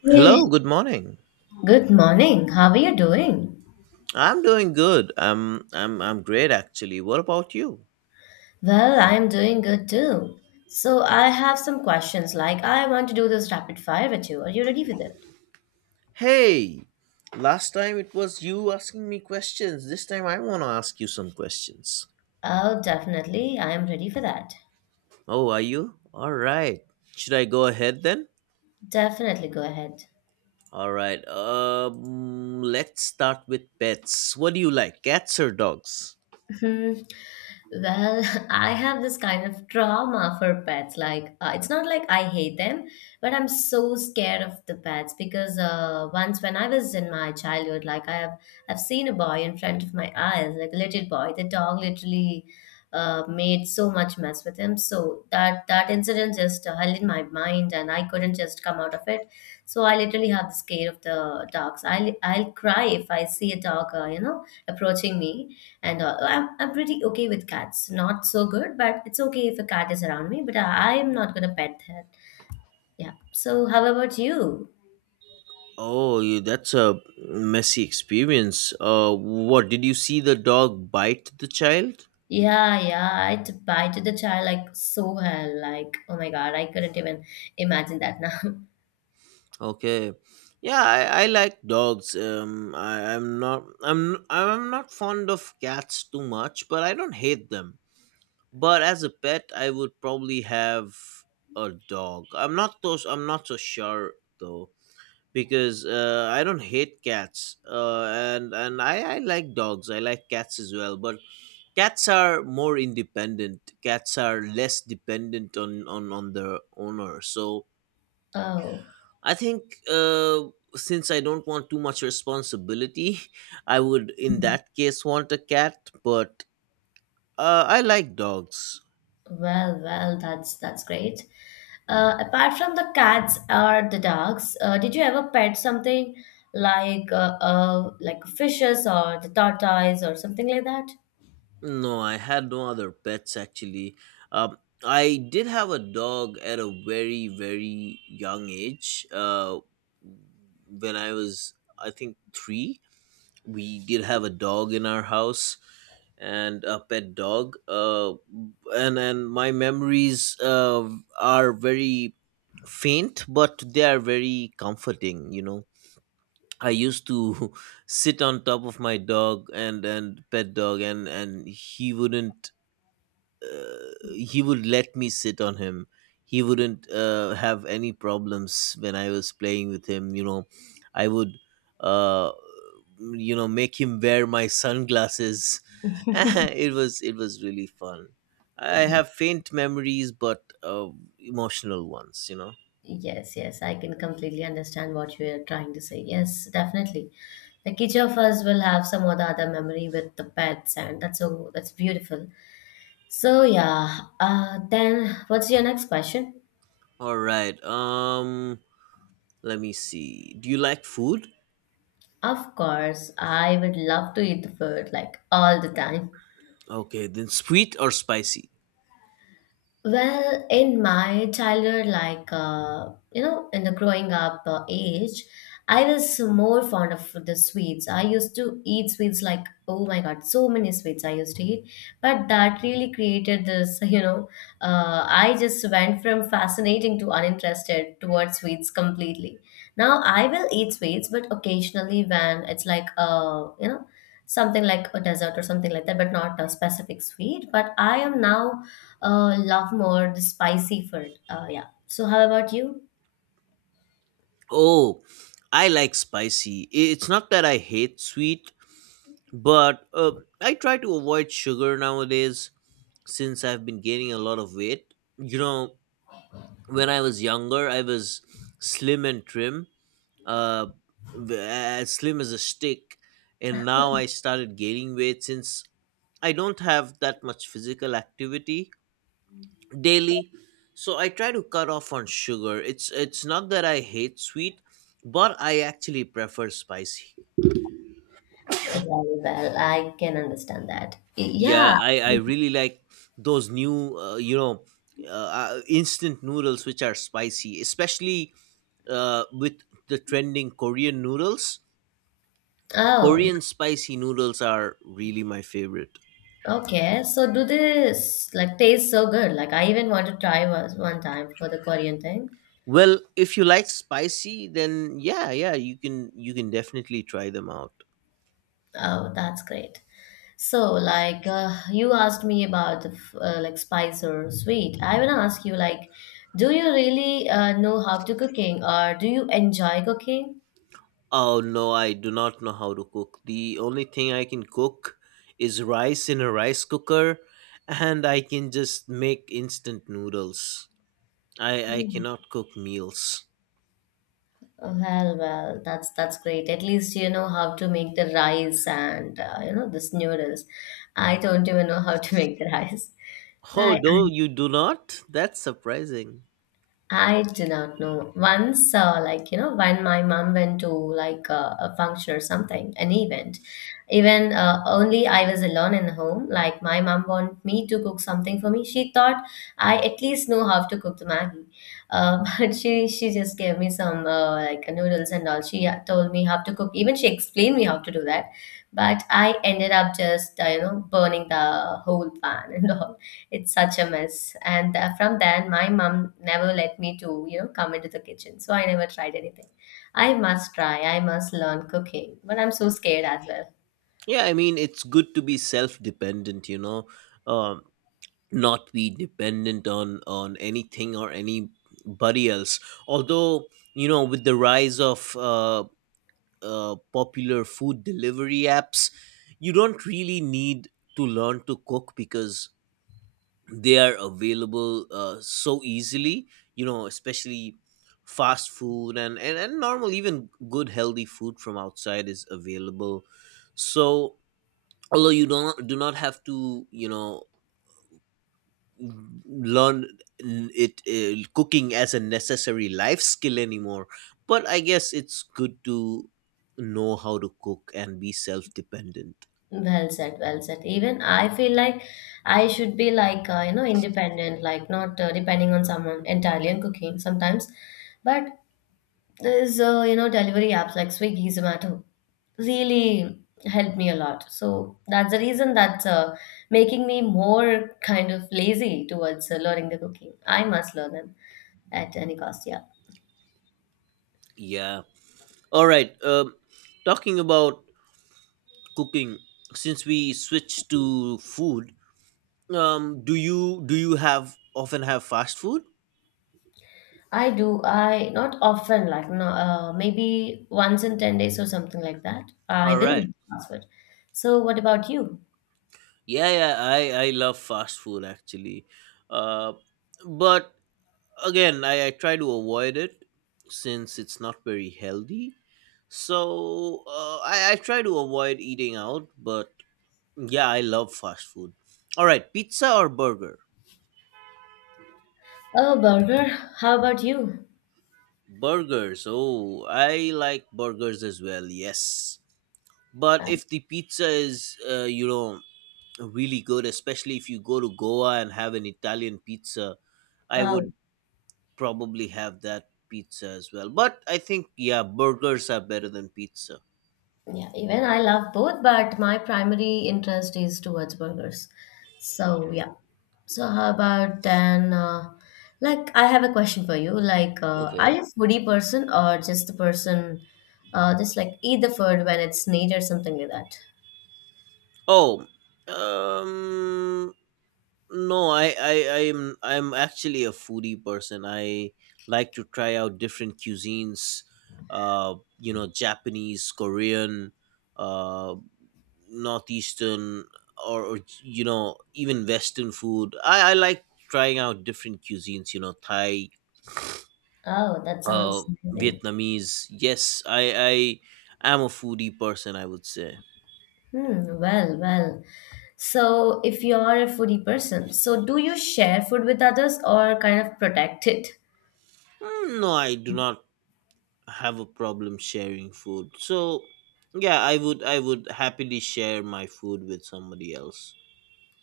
Hey, Hello, good morning. good morning. How are you doing? I'm doing good. I'm great actually. What about you? Well, I'm doing good too. So, I have some questions. Like, I want to do this rapid fire with you. Are you ready for that? Hey, last time it was you asking me questions. This time I want to ask you some questions. Oh, definitely. I am ready for that. Oh, are you? All right. Should I go ahead then? Definitely go ahead. All right. Let's start with pets. What do you like? Cats or dogs? Hmm. Well, I have this kind of trauma for pets. Like, it's not like I hate them, but I'm so scared of the pets because once when I was in my childhood, I've seen a boy in front of my eyes, like a little boy. The dog literally made so much mess with him. So that incident just held in my mind, and I couldn't just come out of it. So I literally have the scare of the dogs. I'll cry if I see a dog, approaching me and all. I'm pretty okay with cats. Not so good, but it's okay if a cat is around me, but I'm not gonna pet that. Yeah. So how about you? Oh, you, that's a messy experience. What did you see, the dog bite the child? Yeah, yeah, bited the child like so hell. Like, oh my God, I couldn't even imagine that now. Okay. Yeah, I like dogs. I, I'm not fond of cats too much, but I don't hate them. But as a pet, I would probably have a dog. I'm not so sure though because I don't hate cats. And I like dogs. I like cats as well, but cats are more independent. Cats are less dependent on on their owner. So Oh, I think since I don't want too much responsibility, I would in that case want a cat, but I like dogs. well, well, that's great. Apart from the cats or the dogs, did you ever pet something like fishes or the tortoise or something like that? No, I had no other pets actually. Um, I did have a dog at a very, very young age. When I was, I think, three. We did have a dog in our house and a pet dog and my memories are very faint, but they are very comforting, you know. I used to sit on top of my dog and pet dog, and he wouldn't he would let me sit on him. He wouldn't have any problems when I was playing with him, you know. I would uh you know, make him wear my sunglasses. It was really fun. I have faint memories, but emotional ones, you know. Yes, yes, I can completely understand what you are trying to say. Yes, definitely. Like each of us will have some or the other memory with the pets, and that's beautiful. So yeah, then what's your next question? All right. Let me see. Do you like food? Of course, I would love to eat the food like all the time. Okay, then sweet or spicy? Well, in my childhood, in the growing up age, I was more fond of the sweets. I used to eat sweets like, oh my God, so many sweets I used to eat. But that really created this, I just went from fascinating to uninterested towards sweets completely. Now I will eat sweets, but occasionally when it's like, something like a dessert or something like that, but not a specific sweet. But I am now love more the spicy food. Yeah. So how about you? Oh, I like spicy. It's not that I hate sweet, but I try to avoid sugar nowadays since I've been gaining a lot of weight, you know. When I was younger, I was slim and trim, uh, as slim as a stick. And now I started gaining weight since I don't have that much physical activity daily. So I try to cut off on sugar. It's not that I hate sweet, but I actually prefer spicy. Very well, I can understand that. Yeah. Yeah, I really like those new instant noodles which are spicy, especially with the trending Korean noodles. Oh, Korean spicy noodles are really my favorite. okay. So do this like taste so good? Like I even want to try was one time for the Korean thing. Well, if you like spicy, then yeah, yeah, you can definitely try them out. Oh, that's great. So like you asked me about the like spice or sweet. I want to ask you like, do you really know how to cooking or do you enjoy cooking? Oh no, I do not know how to cook. The only thing I can cook is rice in a rice cooker, and I can just make instant noodles. I cannot cook meals. Well, well, that's great. At least you know how to make the rice and you know this noodles. I don't even know how to make the rice. Oh I no, I you do not? That's surprising. I do not know. Once, when my mom went to like a function or something, an event, even only I was alone in the home, like my mom want me to cook something for me. She thought I at least know how to cook the Maggie. But she just gave me some like noodles and all. She told me how to cook. Even she explained me how to do that. But I ended up just, burning the whole pan and all. It's such a mess. And from then, my mom never let me to, you know, come into the kitchen. So I never tried anything. I must try. I must learn cooking. But I'm so scared as well. Yeah, I mean it's good to be self-dependent, you know. Um Not be dependent on anything or anybody else, although you know, with the rise of popular food delivery apps, you don't really need to learn to cook because they are available so easily, you know, especially fast food, and normal, even good healthy food from outside is available. So although you don't do not have to, you know, learn it cooking as a necessary life skill anymore, but I guess it's good to know how to cook and be self-dependent. Well said, well said. Even I feel like I should be like, independent, like not depending on someone entirely on cooking sometimes. But there's you know delivery apps like Swiggy, Zomato really helped me a lot. So that's the reason that's making me more kind of lazy towards learning the cooking. I must learn them at any cost. Yeah, Yeah, all right. Talking about cooking, since we switched to food, do you have often, have fast food? I do. I not often like no, maybe once in 10 days or something like that. I All will right. eat fast food. So what about you? Yeah, yeah, I love fast food actually. Uh but again, I try to avoid it since it's not very healthy. So I try to avoid eating out, but yeah, I love fast food. All right, pizza or burger? Oh, burger. How about you? Burgers. Oh, I like burgers as well, yes. But Uh, if the pizza is, really good, especially if you go to Goa and have an Italian pizza, I oh, would probably have that pizza as well. But I think yeah, burgers are better than pizza. Yeah, even I love both, but my primary interest is towards burgers. So yeah. So how about then? Like, I have a question for you. Like, Okay. are you a foodie person or just the person, just like eat the food when it's needed or something like that? Oh, um, no, I'm actually a foodie person. I like to try out different cuisines. You know, Japanese, Korean, uh, northeastern, or you know, even Western food. I like trying out different cuisines. You know, Thai, Oh, that uh, sounds amazing. Vietnamese. Yes, I am a foodie person, I would say. Hmm. Well, well. So if you are a foodie person, so do you share food with others or kind of protect it? Mm, no, I do not have a problem sharing food. So yeah, I would happily share my food with somebody else.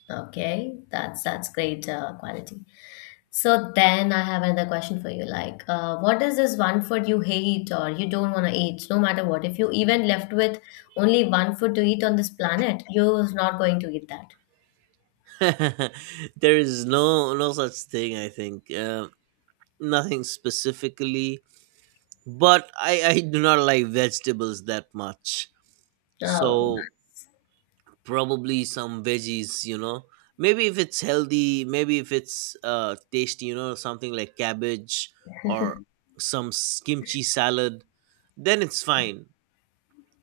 Okay, that's great quality. So then I have another question for you. Like, what is this one food you hate or you don't want to eat, no matter what? If you even left with only one food to eat on this planet, you're not going to eat that. There is no such thing. I think nothing specifically, but I do not like vegetables that much. Oh, So probably some veggies. You know, maybe if it's healthy, maybe if it's uh, tasty. You know, something like cabbage or some kimchi salad, then it's fine.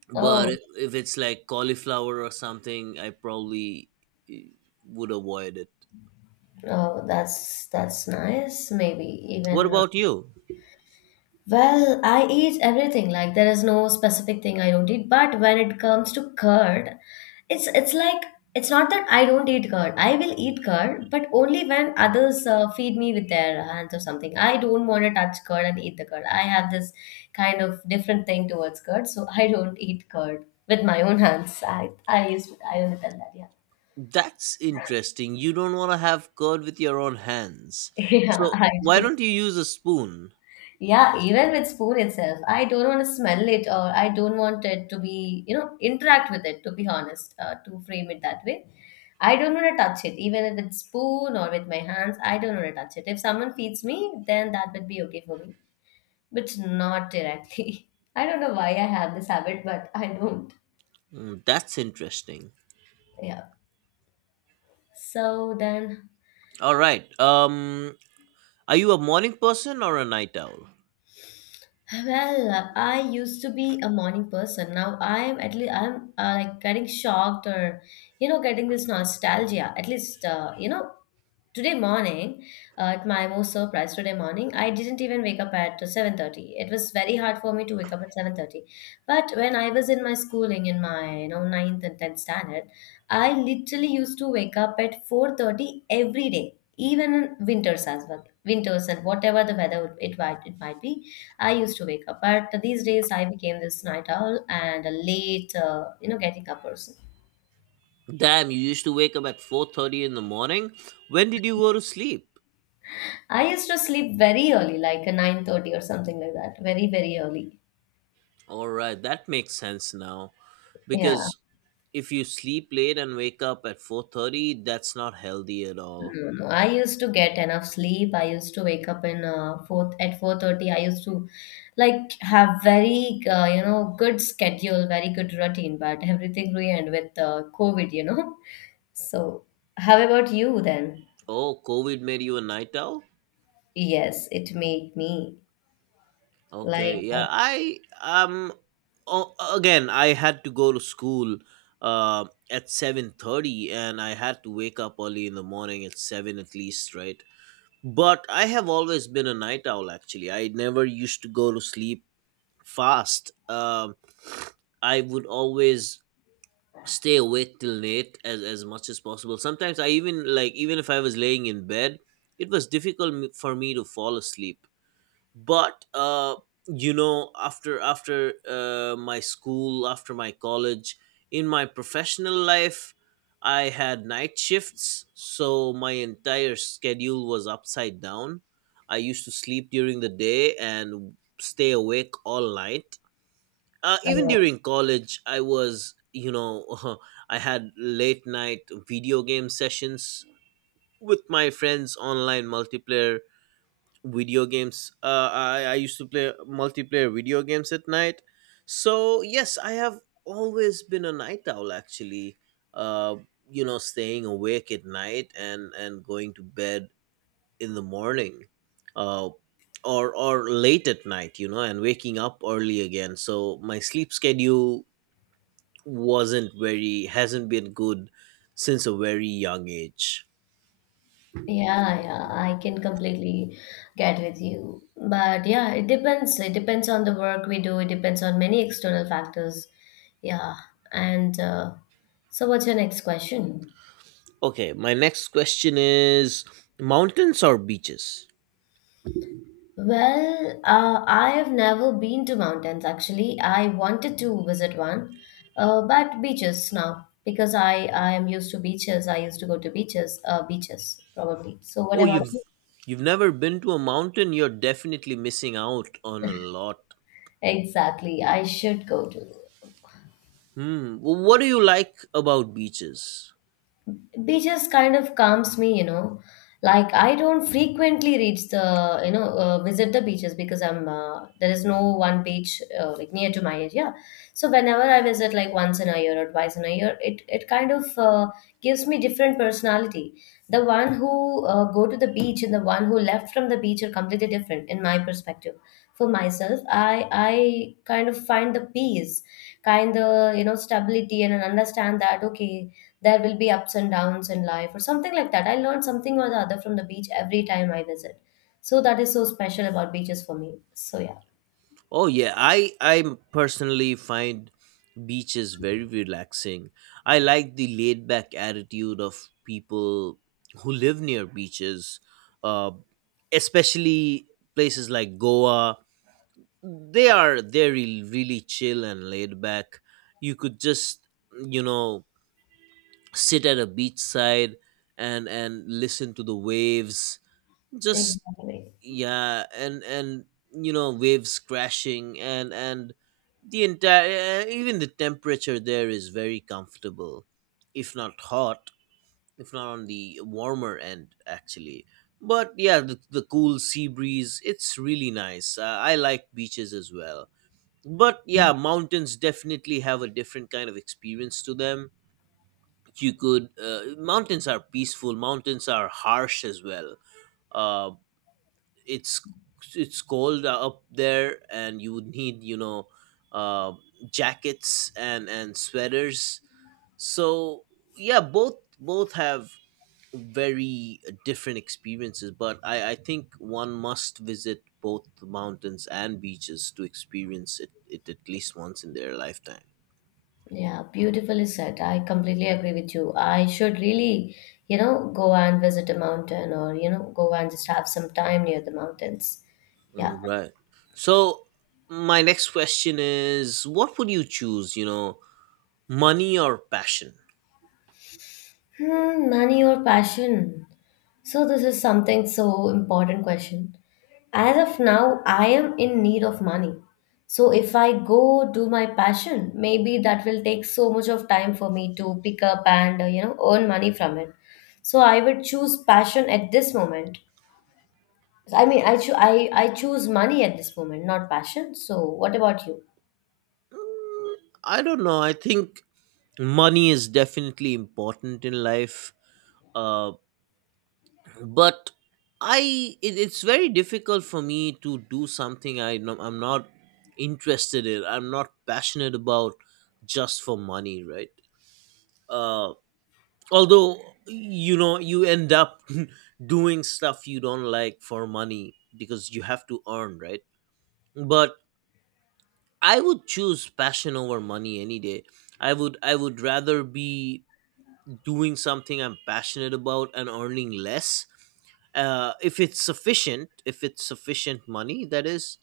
But oh, if it's like cauliflower or something, I probably eh, would avoid it. oh, that's nice. Maybe What even about you? Well, I eat everything. Like there is no specific thing I don't eat. But when it comes to curd, it's like it's not that I don't eat curd. I will eat curd, but only when others feed me with their hands or something. I don't want to touch curd and eat the curd. I have this kind of different thing towards curd, so I don't eat curd with my own hands. I only tell that. Yeah, That's interesting. You don't want to have curd with your own hands? yeah, So I why do. don't you use a spoon? Yeah, even with spoon itself, I don't want to smell it or I don't want it to be, you know, interact with it, to be honest, to frame it that way. I don't want to touch it, even if it's spoon or with my hands, I don't want to touch it. If someone feeds me, then that would be okay for me, but not directly. I don't know why I have this habit, but I don't. Mm, that's interesting. Yeah. So then All right, are you a morning person or a night owl? Well, I used to be a morning person. Now I'm at least I'm like getting shocked or you know getting this nostalgia. At least today morning at my most surprise today morning I didn't even wake up at 7:30. It was very hard for me to wake up at 7:30. But when I was in my schooling in my 9th and 10th standard, I literally used to wake up at 4:30 every day, even in winters as well. Winters and whatever the it might be, I used to wake up. But these days I became this night owl and a late, getting up person. Damn, you used to wake up at 4:30 in the morning? When did you go to sleep? I used to sleep very early, like a 9:30 or something like that. Very, very early. All right, that makes sense now. Yeah. Because if you sleep late and wake up at 4:30, that's not healthy at all. No, no. I used to get enough sleep. I used to wake up in four at 4:30. I used to like have very good schedule, very good routine, but everything ruined with COVID, you know. So, how about you then? Oh, COVID made you a night owl? Yes, it made me like Okay, yeah. I um Oh, again, I had to go to school uh, at 7:30, and I had to wake up early in the morning at 7 at least, right? But I have always been a night owl actually. I never used to go to sleep fast. I would always stay awake till late, as much as possible. Sometimes I even like, even if I was laying in bed, it was difficult for me to fall asleep. But you know, after my school, after my college, in my professional life, I had night shifts. So my entire schedule was upside down. I used to sleep during the day and stay awake all night. Uh, even uh, during college, I was, you know, I had late night video game sessions with my friends, online multiplayer video games. I used to play multiplayer video games at night. So yes, I have always been a night owl actually. Uh, you know, staying awake at night and going to bed in the morning. Uh, or or late at night, you know, and waking up early again. So my sleep schedule wasn't very hasn't been good since a very young age. Yeah, yeah, I can completely get with you. But yeah, it depends. It depends on the work we do. It depends on many external factors. Yeah. And so, what's your next question? Okay, my next question is mountains or beaches? Well, I have never been to mountains actually. I wanted to visit one, but beaches now because I am used to beaches. I used to go to beaches, beaches probably. So, what Oh, about you? you've never been to a mountain? You're definitely missing out on a lot. Exactly. I should go to. Hmm. What do you like about beaches? Beaches kind of calms me, you know. Like I don't frequently reach the visit the beaches because I'm there is no one beach like near to my area. So whenever I visit, like once in a year or twice in a year, it kind of gives me different personality. The one who go to the beach and the one who left from the beach are completely different in my perspective. For myself, I kind of find the peace, kind of, you know, stability, and understand that okay, there will be ups and downs in life or something like that. I learned something or the other from the beach every time I visit. So that is so special about beaches for me. So yeah, Oh yeah, I personally find beaches very relaxing. I like the laid back attitude of people who live near beaches, uh, especially places like Goa. They very really chill and laid back. You could just, you know, sit at a beachside and listen to the waves. Just exactly. yeah, and you know, waves crashing, and the entire even the temperature there is very comfortable, if not hot, if not on the warmer end actually. But yeah, the cool sea breeze, it's really nice. I like beaches as well, but yeah, mountains definitely have a different kind of experience to them. You could mountains are peaceful, mountains are harsh as well. uh, it's it's cold up there, and you would need, you know, uh, jackets and sweaters. So yeah, both have very different experiences. But I think one must visit both the mountains and beaches to experience it at least once in their lifetime. Yeah, beautifully said. I completely agree with you. I should really, you know, go and visit a mountain or, you know, go and just have some time near the mountains. Yeah. Mm, right. So my next question is, what would you choose, you know, money or passion? Hmm, money or passion? So this is something so important question. As of now, I am in need of money. So if I go do my passion, maybe that will take so much of time for me to pick up and you know earn money from it. So I would choose passion at this moment. I choose money at this moment, not passion. So what about you? I don't know. I think money is definitely important in life, uh, but I, it's very difficult for me to do something I know I'm not interested in, I'm not passionate about, just for money, right? Uh, although you know, you end up doing stuff you don't like for money because you have to earn, right? But I would choose passion over money any day. I would rather be doing something I'm passionate about and earning less. If it's sufficient money, that is.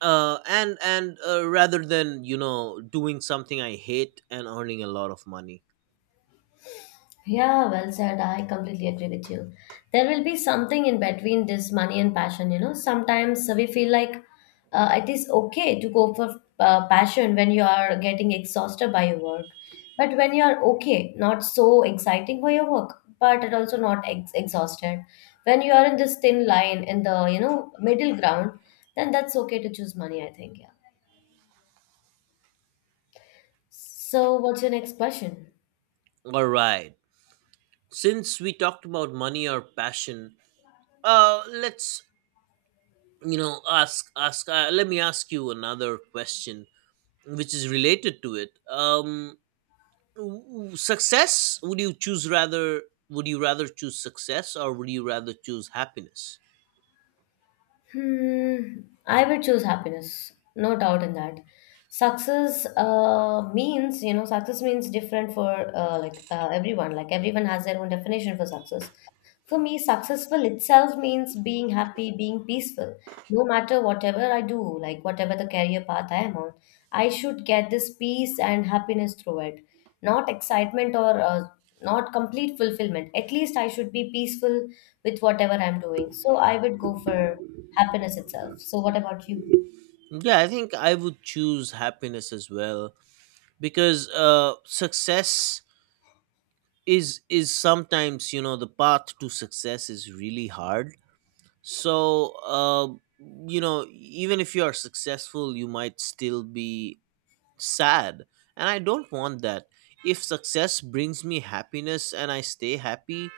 And Rather than, you know, doing something I hate and earning a lot of money. Yeah, well said. I completely agree with you. There will be something in between this money and passion, Sometimes we feel like it is okay to go for passion when you are getting exhausted by your work. But when you are okay, not so exciting for your work, but it also not ex exhausted. When you are in this thin line in the middle ground, then that's okay to choose money, I think. Yeah. So, what's your next question? All right. Since we talked about money or passion, let's, you know, ask ask. Let me ask you another question, which is related to it. Success would you choose rather would you rather choose success or would you rather choose happiness? Hmm, I would choose happiness, no doubt in that. Success means, success means different for everyone. Like everyone has their own definition for success. For me, successful itself means being happy, being peaceful. No matter whatever I do, like whatever the career path I am on, I should get this peace and happiness through it. Not excitement or not complete fulfillment. At least I should be peaceful with whatever I'm doing. So I would go for happiness itself. So, what about you? Yeah, I think I would choose happiness as well, because success is sometimes, you know, the path to success is really hard. So you know, even if you are successful, you might still be sad, and I don't want that. If success brings me happiness and I stay happy,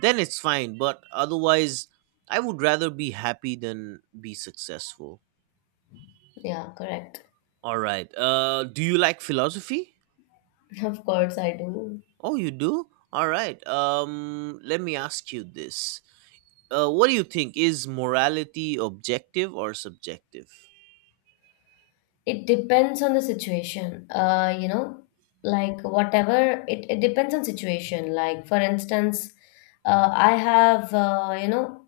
then it's fine, but otherwise I would rather be happy than be successful. Yeah, correct. All right. Do you like philosophy? Of course, I do. Oh, you do. All right. Let me ask you this. What do you think, is morality objective or subjective? It depends on the situation, like whatever it depends on situation, like for instance, I have,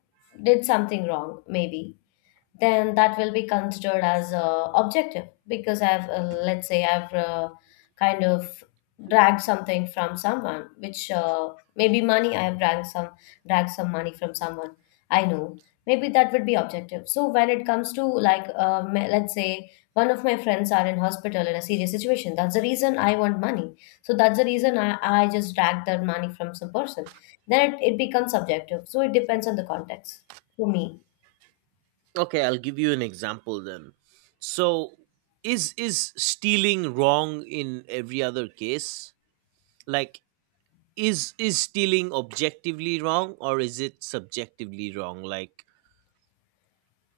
did something wrong maybe. Then that will be considered as objective because I've, let's say, I've, kind of dragged something from someone, which, maybe money. I have dragged some money from someone I know. Maybe that would be objective. So when it comes to like, let's say one of my friends are in hospital in a serious situation, that's the reason I want money. So that's the reason I just dragged that money from some person. Then it becomes subjective. So it depends on the context for me. Okay, I'll give you an example then. So, is stealing wrong in every other case? Like, is stealing objectively wrong, or is it subjectively wrong? Like,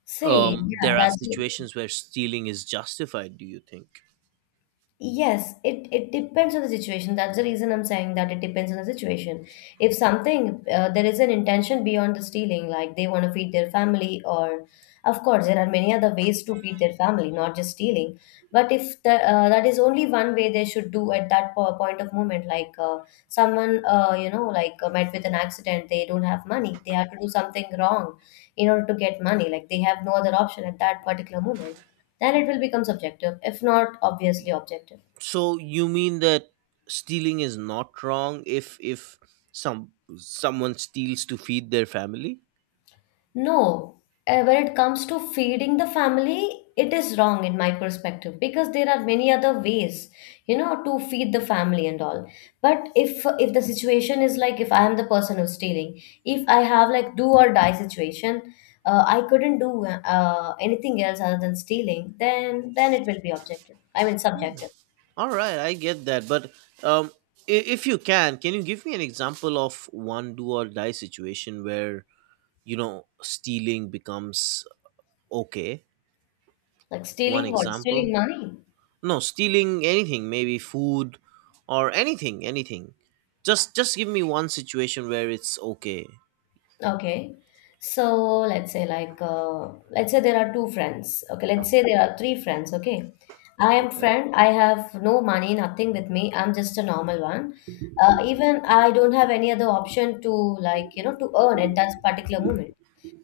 See, yeah, there are that's situations where stealing is justified, do you think? yes, it depends on the situation. That's the reason I'm saying that it depends on the situation. If something, there is an intention beyond the stealing, like they want to feed their family, or of course there are many other ways to feed their family, not just stealing. But if the, that is only one way they should do at that po point of moment, like someone, met with an accident, they don't have money, they have to do something wrong in order to get money, like they have no other option at that particular moment, then it will become subjective, if not obviously objective. So you mean that stealing is not wrong if some someone steals to feed their family? No. When it comes to feeding the family, it is wrong in my perspective because there are many other ways, to feed the family and all. But if the situation is like, if I am the person who's stealing, if I have like do or die situation, I couldn't do anything else other than stealing, then it will be objective, I mean subjective. All right, I get that, but um, if you can you give me an example of one do or die situation where, you know, stealing becomes okay? Like One stealing what? Stealing example? money. No, stealing anything, maybe food or anything, anything. Just give me one situation where it's okay. Okay. So let's say like, let's say there are two friends. Okay, let's say there are three friends. Okay, I am Okay. friend. I have no money, nothing with me. I'm just a normal one. Even I don't have any other option to, to earn at that particular moment.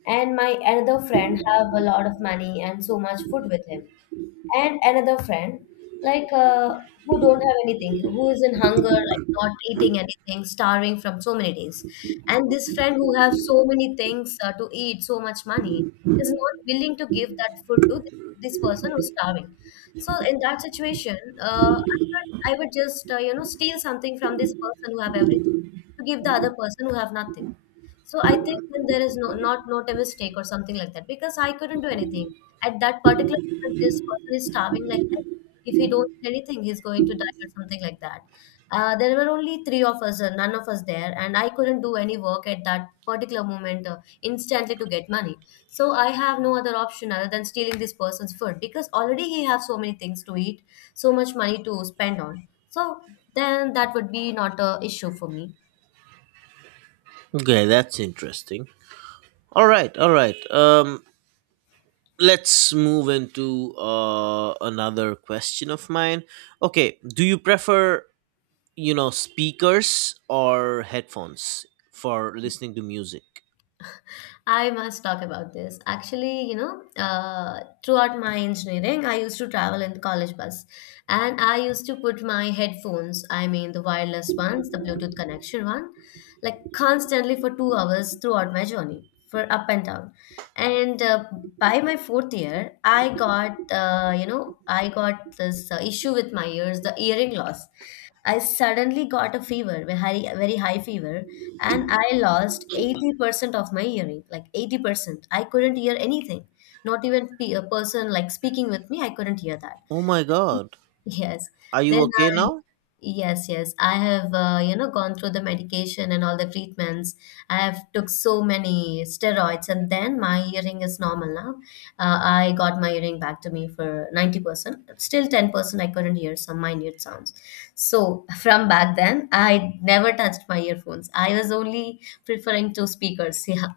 And my another friend have a lot of money and so much food with him. And another friend, like who don't have anything, who is in hunger, like not eating anything, starving from so many days. And this friend who have so many things, to eat, so much money, is not willing to give that food to this person who's starving. So in that situation, I would just, steal something from this person who have everything, to give the other person who have nothing. So I think then there is no, not a mistake or something like that, because I couldn't do anything at that particular. But this person is starving like hell. If he don't eat anything, he's going to die or something like that. There were only three of us, none of us there, and I couldn't do any work at that particular moment, instantly, to get money. So I have no other option other than stealing this person's food, because already he have so many things to eat, so much money to spend on. So then that would be not a issue for me. Okay, that's interesting. All right, all right. Let's move into another question of mine. Okay, do you prefer, you know, speakers or headphones for listening to music? I must talk about this. Actually, throughout my engineering, I used to travel in the college bus and I used to put my headphones, I mean the wireless ones, the Bluetooth connection one, like constantly for 2 hours throughout my journey for up and down. And by my fourth year, I got, I got this issue with my ears, the earring loss. I suddenly got a fever, a very, very high fever, and I lost 80% of my hearing, like 80%. I couldn't hear anything, not even a person like speaking with me, I couldn't hear that. Oh my god. Yes. Are Then you okay I, now? yes, yes. I have, gone through the medication and all the treatments. I have took so many steroids, and then my hearing is normal now. I got my hearing back to me for 90%. Still 10% I couldn't hear some minute sounds. So from back then, I never touched my earphones. I was only preferring two speakers. Yeah.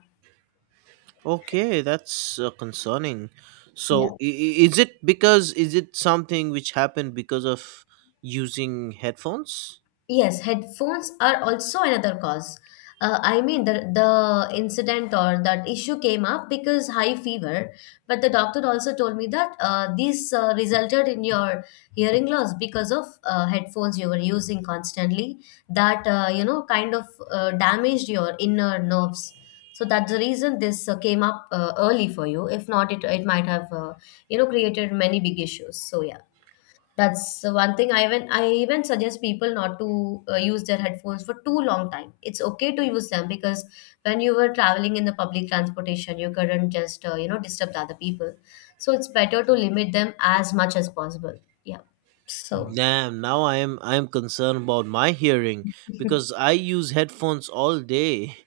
Okay, that's concerning. So Yeah. Is it because, is it something which happened because of using headphones? Yes, headphones are also another cause. I mean, the incident or that issue came up because high fever, but the doctor also told me that this resulted in your hearing loss because of headphones you were using constantly. That, kind of damaged your inner nerves. So that's the reason this, came up early for you. If not, it might have, created many big issues. So yeah. That's the one thing I even suggest people not to use their headphones for too long time. It's okay to use them because when you were traveling in the public transportation, you couldn't just, disturb the other people. So it's better to limit them as much as possible. Yeah. So Damn, now I am concerned about my hearing because I use headphones all day.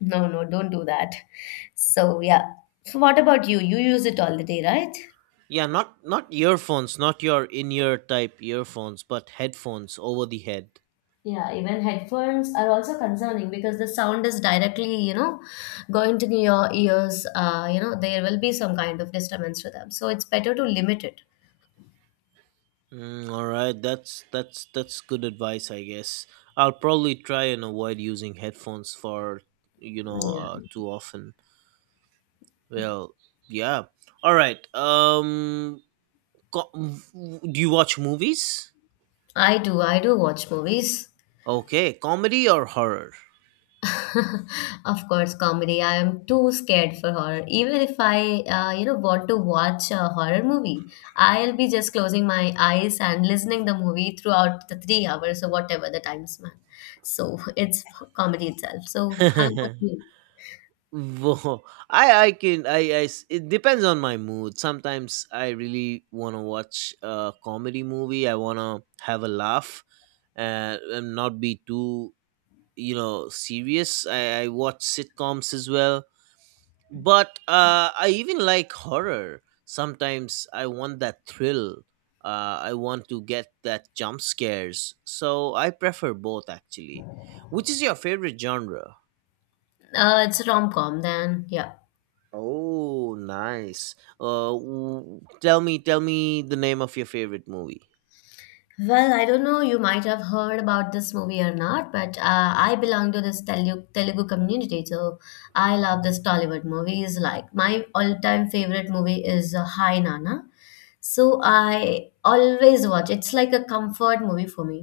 no, no, don't do that. So yeah. So what about you? You use it all the day, right? Yeah, not earphones, not your in-ear type earphones, but headphones over the head. Yeah, even headphones are also concerning because the sound is directly, going to your ears. You know, there will be some kind of disturbance to them. So it's better to limit it. Mm, all right, that's that's good advice, I guess. I'll probably try and avoid using headphones for, you know, Yeah. too often. Well, yeah. All right. Co- do you watch movies? I do. I do watch movies. Okay, comedy or horror? Of course, comedy. I am too scared for horror. Even if I, want to watch a horror movie, I'll be just closing my eyes and listening the movie throughout the 3 hours or whatever the time span. So it's comedy itself. So how about you? Whoa. I can I s- it depends on my mood. Sometimes I really want to watch a comedy movie. I want to have a laugh and, not be too, you know, serious. I watch sitcoms as well, but I even like horror. Sometimes I want that thrill. I want to get that jump scares, so I prefer both actually. Which is your favorite genre? It's a rom-com then. Yeah. Oh, nice. Tell me the name of your favorite movie. Well, I don't know, you might have heard about this movie or not, but I belong to this Telugu community, so I love this Tollywood movies. Like my all-time favorite movie is Hi Nana. So I always watch. It's like a comfort movie for me.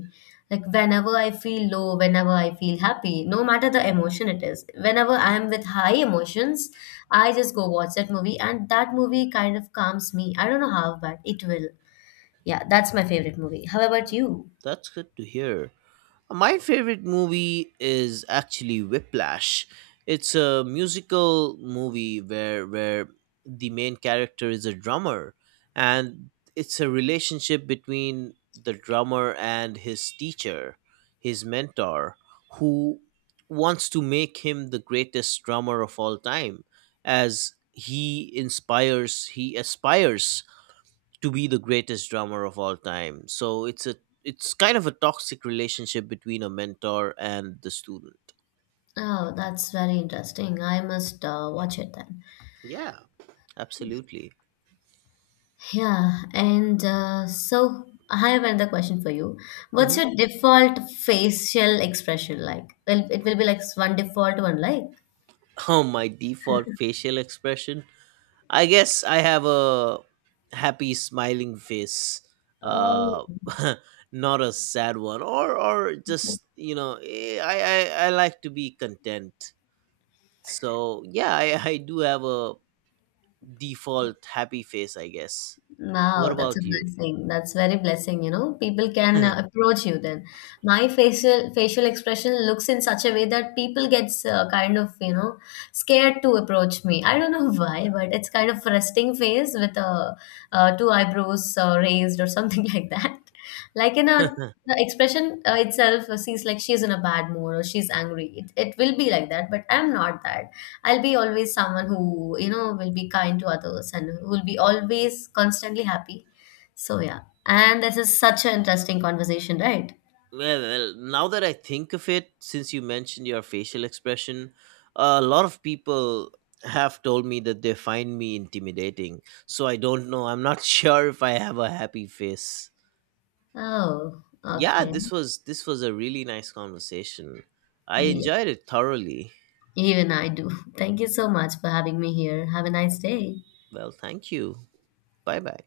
Like whenever I feel low, whenever I feel happy, no matter the emotion it is, whenever I am with high emotions, I just go watch that movie, and that movie kind of calms me. I don't know how, but it will. Yeah, that's my favorite movie. How about Oh, you? that's good to hear. My favorite movie is actually Whiplash. It's a musical movie where the main character is a drummer, and it's a relationship between the drummer and his teacher, his mentor, who wants to make him the greatest drummer of all time, as he aspires to be the greatest drummer of all time. So it's a, it's kind of a toxic relationship between a mentor and the student. Oh, that's very interesting. I must, watch it then. Yeah, absolutely. Yeah, and so I have another question for you. What's Hmm. your default facial expression like? Well, it will be like one default one, like. Oh, my default facial expression. I guess I have a happy smiling face. Um, Uh not a sad one, or just, you know, I like to be content. So yeah, I do have a default happy face, I guess. Wow, What that's a about you? blessing. That's very blessing, you know. People can, approach you then. My facial expression looks in such a way that people gets, kind of, you know, scared to approach me. I don't know why, but it's kind of resting face with two eyebrows raised or something like that. Like in a the expression, itself sees like she's in a bad mood or she's angry. It will be like that, but I'm not that. I'll be always someone who, you know, will be kind to others and will be always constantly happy. So, yeah. And this is such an interesting conversation, right? Well, well, now that I think of it, since you mentioned your facial expression, a lot of people have told me that they find me intimidating. So I don't know. I'm not sure if I have a happy face. Oh, Yeah, okay. this was, a really nice conversation. I Yeah, enjoyed it thoroughly. even I do. Thank you so much for having me here. Have a nice day. Well, thank you. Bye-bye.